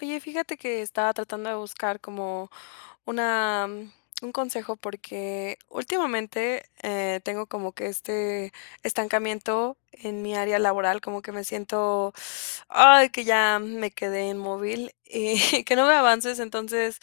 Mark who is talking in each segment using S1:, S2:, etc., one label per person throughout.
S1: Oye, fíjate que estaba tratando de buscar como una, mm, un consejo porque últimamente tengo como que este estancamiento en mi área laboral, como que me siento, ay, que ya me quedé inmóvil y que no veo avances. Entonces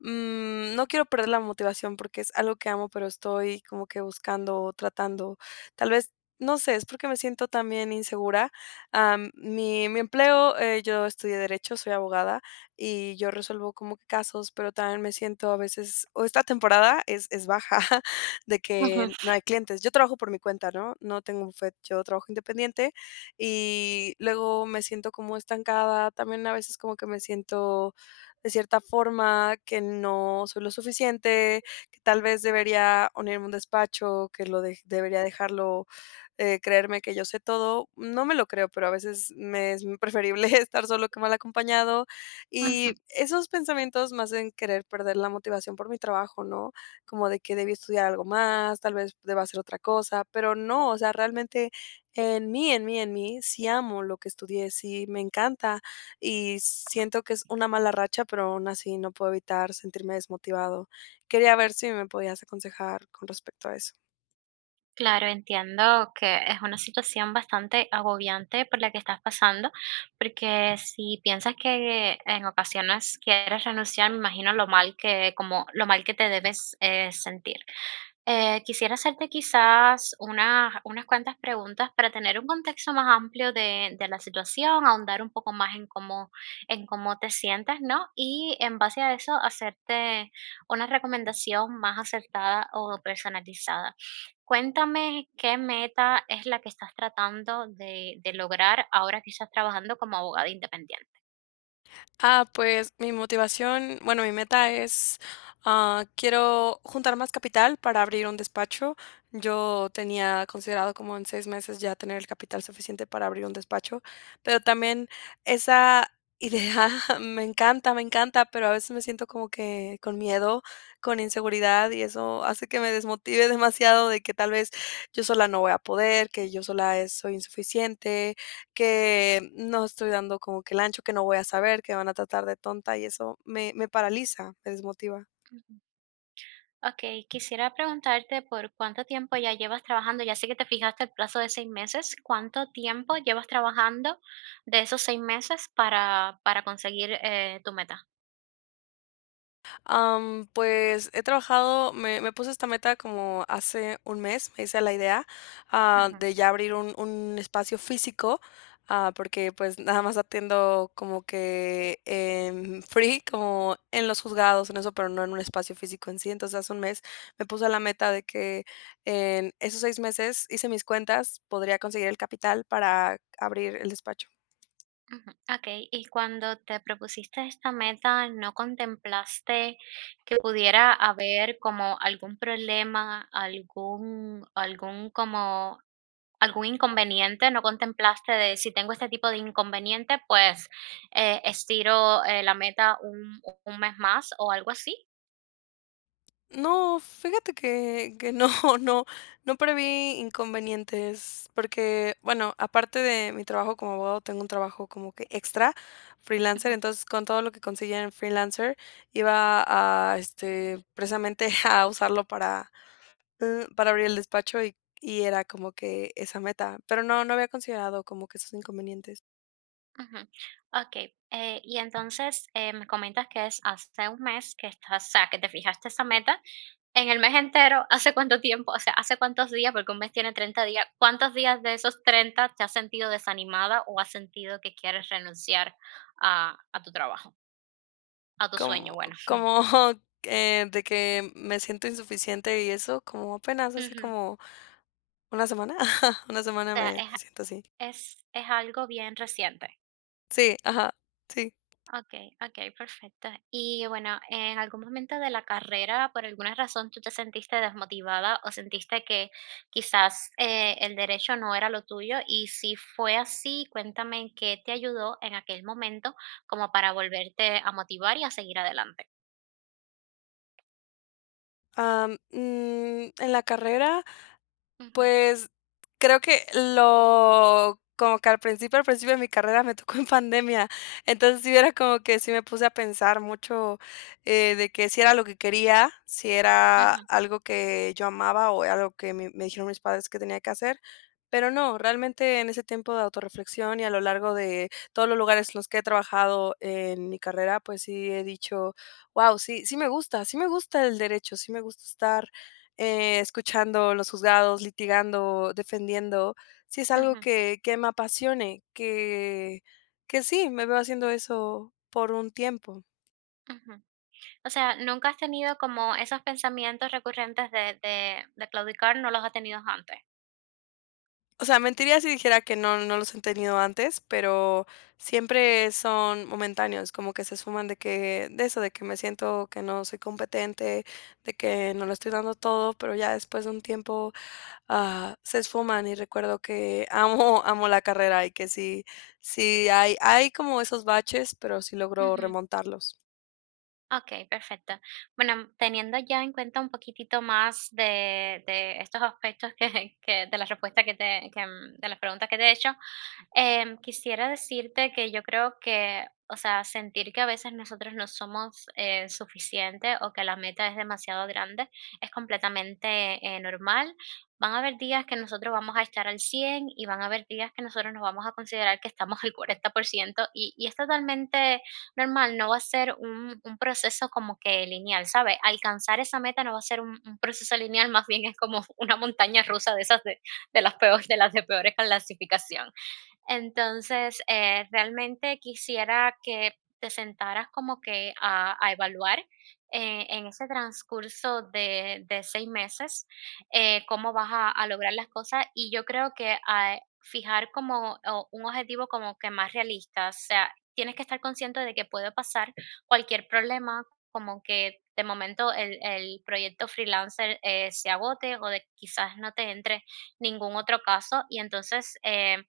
S1: no quiero perder la motivación porque es algo que amo, pero estoy como que buscando, tratando, tal vez, no sé, es porque me siento también insegura. Mi empleo, yo estudié derecho, soy abogada y yo resuelvo como que casos, pero también me siento a veces o esta temporada es baja de
S2: Ujú,
S1: que no hay clientes. Yo trabajo por mi cuenta, ¿no? No tengo bufet, yo trabajo independiente y luego me siento como estancada. También a veces como que me siento de cierta forma que no soy lo suficiente, que tal vez debería unirme a un despacho, que lo de debería dejarlo, creerme que yo sé todo. No me lo creo, pero a veces me es preferible estar solo que mal acompañado. Y
S2: ujú.
S1: esos pensamientos me hacen querer perder la motivación por mi trabajo, ¿no? Como de que debí estudiar algo más, tal vez deba hacer otra cosa, pero no, o sea, realmente en mí, sí amo lo que estudié, sí me encanta, y siento que es una mala racha, pero aún así no puedo evitar sentirme desmotivado. Quería ver si me podías aconsejar con respecto a eso.
S2: Claro, entiendo que es una situación bastante agobiante por la que estás pasando, porque si piensas que en ocasiones quieres renunciar, me imagino lo mal que, como lo mal que te debes sentir. Quisiera hacerte quizás unas cuantas preguntas para tener un contexto más amplio de la situación, ahondar un poco más en cómo te sientes, ¿no? Y en base a eso, hacerte una recomendación más acertada o personalizada. Cuéntame qué meta es la que estás tratando de lograr ahora que estás trabajando como abogada independiente.
S1: Ah, pues mi motivación, bueno, mi meta es, quiero juntar más capital para abrir un despacho. Yo tenía considerado como en 6 meses ya tener el capital suficiente para abrir un despacho, pero también esa idea me encanta, pero a veces me siento como que con miedo, con inseguridad, y eso hace que me desmotive demasiado de que tal vez yo sola no voy a poder, que yo sola soy insuficiente, que no estoy dando como que el ancho, que no voy a saber, que van a tratar de tonta, y eso me paraliza, me desmotiva.
S2: Okey, quisiera preguntarte por cuánto tiempo ya llevas trabajando. Ya sé que te fijaste el plazo de 6 meses, ¿cuánto tiempo llevas trabajando de esos 6 meses para conseguir, tu meta?
S1: Pues he trabajado, me puse esta meta como hace un mes. Me hice la idea, de ya abrir un espacio físico, porque pues nada más atiendo como que en free, como en los juzgados, en eso, pero no en un espacio físico en sí. Entonces hace un mes me puse la meta de que en esos 6 meses, hice mis cuentas, podría conseguir el capital para abrir el despacho.
S2: Ujú, okey, y cuando te propusiste esta meta, ¿no contemplaste que pudiera haber como algún problema, algún como algún inconveniente? ¿No contemplaste de si tengo este tipo de inconveniente, pues, estiro, la meta un mes más o algo así?
S1: No, fíjate que, no, no, no preví inconvenientes, porque, bueno, aparte de mi trabajo como abogado, tengo un trabajo como que extra, freelancer. Entonces con todo lo que conseguía en freelancer, iba a, este, precisamente a usarlo para abrir el despacho. Y era como que esa meta, pero no, no había considerado como que esos inconvenientes.
S2: Ujú. Okey, y entonces, me comentas que es hace un mes que estás, o sea, que te fijaste esa meta. En el mes entero, ¿hace cuánto tiempo? O sea, ¿hace cuántos días? Porque un mes tiene 30 días. ¿Cuántos días de esos 30 te has sentido desanimada o has sentido que quieres renunciar a tu trabajo, a tu sueño?
S1: como,
S2: Bueno,
S1: como de que me siento insuficiente y eso, como apenas hace
S2: ujú,
S1: como ¿una semana? Ajá, una
S2: o
S1: semana
S2: sea,
S1: me
S2: es
S1: siento así.
S2: es es algo bien reciente.
S1: Sí, ajá, sí.
S2: Okay, okay, perfecto. Y bueno, en algún momento de la carrera, por alguna razón, ¿tú te sentiste desmotivada o sentiste que quizás, el derecho no era lo tuyo? Y si fue así, cuéntame en qué te ayudó en aquel momento como para volverte a motivar y a seguir adelante.
S1: En la carrera,
S2: Ujú,
S1: pues, creo que lo como que al principio de mi carrera me tocó en pandemia. Entonces sí era como que sí me puse a pensar mucho, de que si era lo que quería, si era
S2: ujú,
S1: algo que yo amaba o era algo que me dijeron mis padres que tenía que hacer. Pero no, realmente en ese tiempo de autorreflexión y a lo largo de todos los lugares en los que he trabajado en mi carrera, pues sí he dicho: wow, sí me gusta el derecho, sí me gusta estar, escuchando los juzgados, litigando, defendiendo. Si es algo
S2: ujú,
S1: que me apasione, que sí, me veo haciendo eso por un tiempo.
S2: ujú. O sea, ¿nunca has tenido como esos pensamientos recurrentes de claudicar, no los has tenido antes?
S1: O sea, mentiría si dijera que no los he tenido antes, pero siempre son momentáneos, como que se esfuman, de que de eso, de que me siento que no soy competente, de que no lo estoy dando todo. Pero ya después de un tiempo, se esfuman y recuerdo que amo amo la carrera, y que sí hay como esos baches, pero sí logro remontarlos.
S2: Okey, perfecto. Bueno, teniendo ya en cuenta un poquitito más de estos aspectos que de la respuesta que de las preguntas que te he hecho, quisiera decirte que yo creo que, o sea, sentir que a veces nosotros no somos, suficiente o que la meta es demasiado grande es completamente, normal. Van a haber días que nosotros vamos a estar al 100 y van a haber días que nosotros nos vamos a considerar que estamos al 40% y es totalmente normal, no va a ser un proceso como que lineal, ¿sabes? Alcanzar esa meta no va a ser un proceso lineal, más bien es como una montaña rusa de esas de las peores, de las de peores clasificación. Entonces, realmente quisiera que te sentaras como que a evaluar, en ese transcurso de 6 meses, cómo vas a lograr las cosas y yo creo que a fijar como o un objetivo como que más realista, o sea, tienes que estar consciente de que puede pasar cualquier problema, como que de momento el proyecto freelancer, se agote o de quizás no te entre ningún otro caso y entonces,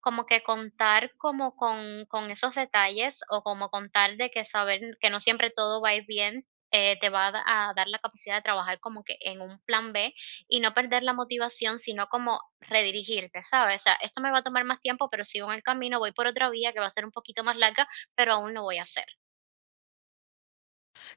S2: como que contar como con esos detalles, o como contar de que saber que no siempre todo va a ir bien, te va a da a dar la capacidad de trabajar como que en un plan B, y no perder la motivación, sino como redirigirte, ¿sabes? O sea, esto me va a tomar más tiempo, pero sigo en el camino, voy por otra vía que va a ser un poquito más larga, pero aún lo voy a hacer.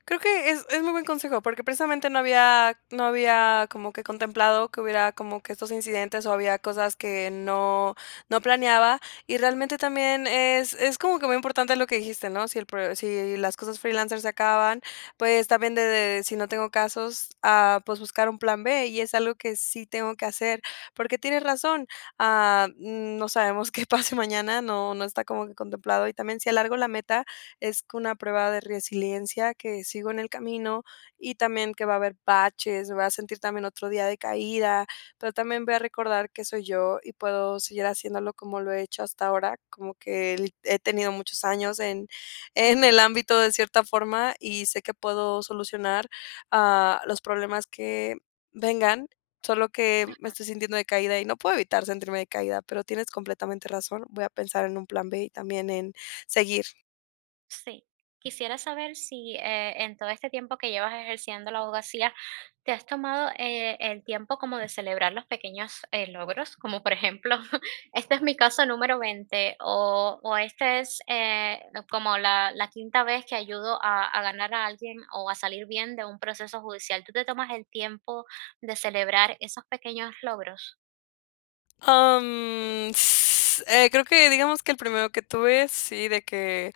S1: Creo que es muy buen consejo, porque precisamente no había como que contemplado que hubiera como que estos incidentes, o había cosas que no planeaba. Y realmente también es como que muy importante lo que dijiste, ¿no? Si el pro Si las cosas freelancers se acaban, pues también de si no tengo casos, pues buscar un plan B. Y es algo que sí tengo que hacer, porque tienes razón. No sabemos qué pase mañana. No está como que contemplado. Y también si alargo la meta, es una prueba de resiliencia que sigo en el camino. Y también que va a haber baches, me voy a sentir también otro día de caída, pero también voy a recordar que soy yo y puedo seguir haciéndolo como lo he hecho hasta ahora, como que he tenido muchos años en, en
S2: Ujú,
S1: el ámbito de cierta forma, y sé que puedo solucionar los problemas que vengan. Solo que me
S2: ujú,
S1: estoy sintiendo de caída y no puedo evitar sentirme de caída, pero tienes completamente razón. Voy a pensar en un plan B y también en seguir.
S2: sí. Quisiera saber si, en todo este tiempo que llevas ejerciendo la abogacía, ¿te has tomado, el tiempo como de celebrar los pequeños, logros? Como por ejemplo, este es mi caso número 20, o este es, como la quinta vez que ayudo a ganar a alguien o a salir bien de un proceso judicial. ¿Tú te tomas el tiempo de celebrar esos pequeños logros?
S1: Am, s creo que digamos que el primero que tuve, sí, de que,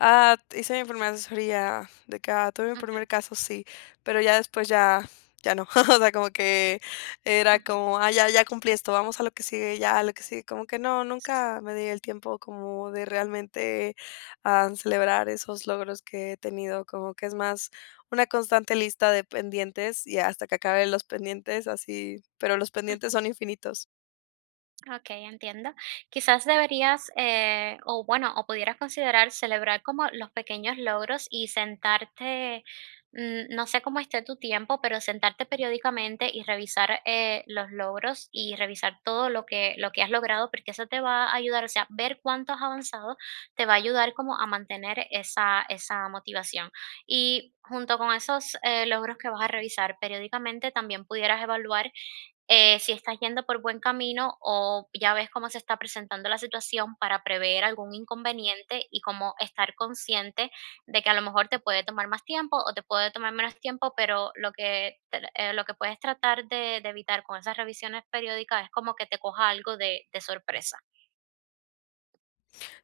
S1: hice mi primera asesoría, de que, tuve mi primer
S2: Ujú,
S1: caso, sí, pero ya después ya no. O sea, como que era como, ya cumplí esto, vamos a lo que sigue, ya a lo que sigue. Como que no,
S2: sí,
S1: nunca me di el tiempo como de realmente, celebrar esos logros que he tenido, como que es más una constante lista de pendientes y hasta que acabe los pendientes, así, pero los pendientes
S2: ujú.
S1: son infinitos.
S2: Okey, entiendo. Quizás deberías, o bueno, o pudieras considerar celebrar como los pequeños logros y sentarte, mm, no sé cómo esté tu tiempo, pero sentarte periódicamente y revisar, los logros y revisar todo lo que has logrado, porque eso te va a ayudar, o sea, ver cuánto has avanzado te va a ayudar como a mantener esa motivación. Y junto con esos, logros que vas a revisar periódicamente, también pudieras evaluar, si estás yendo por buen camino o ya ves cómo se está presentando la situación para prever algún inconveniente y cómo estar consciente de que a lo mejor te puede tomar más tiempo o te puede tomar menos tiempo, pero lo que, lo que puedes tratar de evitar con esas revisiones periódicas es como que te coja algo de sorpresa.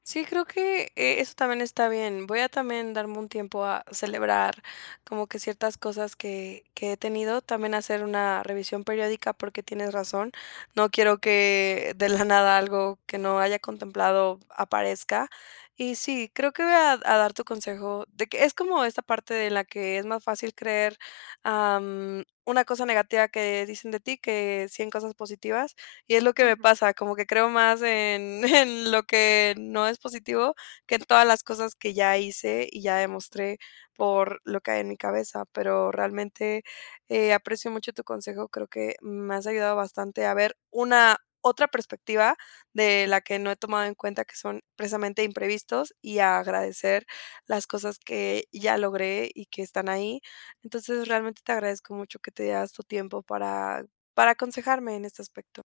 S1: Sí, creo que eso también está bien. Voy a también darme un tiempo a celebrar como que ciertas cosas que he tenido. También hacer una revisión periódica porque tienes razón. No quiero que de la nada algo que no haya contemplado aparezca. Y sí, creo que voy a, dar tu consejo de que es como esta parte de la que es más fácil creer una cosa negativa que dicen de ti que 100 cosas positivas. Y es lo que me
S2: Ujú.
S1: pasa, como que creo más en en lo que no es positivo, que en todas las cosas que ya hice y ya demostré por lo que hay en mi cabeza. Pero realmente, aprecio mucho tu consejo. Creo que me has ayudado bastante a ver una otra perspectiva de la que no he tomado en cuenta, que son precisamente imprevistos, y a agradecer las cosas que ya logré y que están ahí. Entonces, realmente te agradezco mucho que te das tu tiempo para aconsejarme en este aspecto.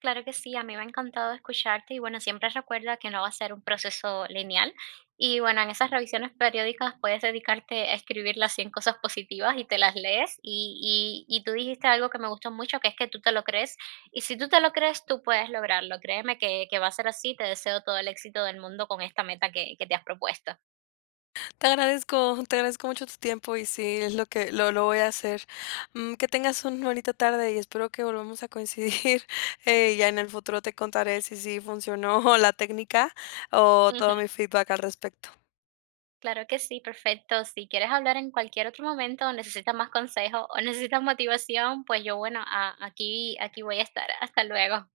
S2: Claro que sí, a mí me ha encantado escucharte y bueno, siempre recuerda que no va a ser un proceso lineal y bueno, en esas revisiones periódicas puedes dedicarte a escribir las 100 cosas positivas y te las lees y tú dijiste algo que me gustó mucho, que es que tú te lo crees y si tú te lo crees, tú puedes lograrlo. Créeme que va a ser así, te deseo todo el éxito del mundo con esta meta que te has propuesto.
S1: Te agradezco mucho tu tiempo y sí, es lo que lo voy a hacer. Que tengas una bonita tarde y espero que volvamos a coincidir. Ya en el futuro te contaré si sí funcionó la técnica o
S2: Ujú.
S1: todo mi feedback al respecto.
S2: Claro que sí, perfecto. Si quieres hablar en cualquier otro momento o necesitas más consejo o necesitas motivación, pues yo, bueno, aquí, aquí voy a estar. Hasta luego.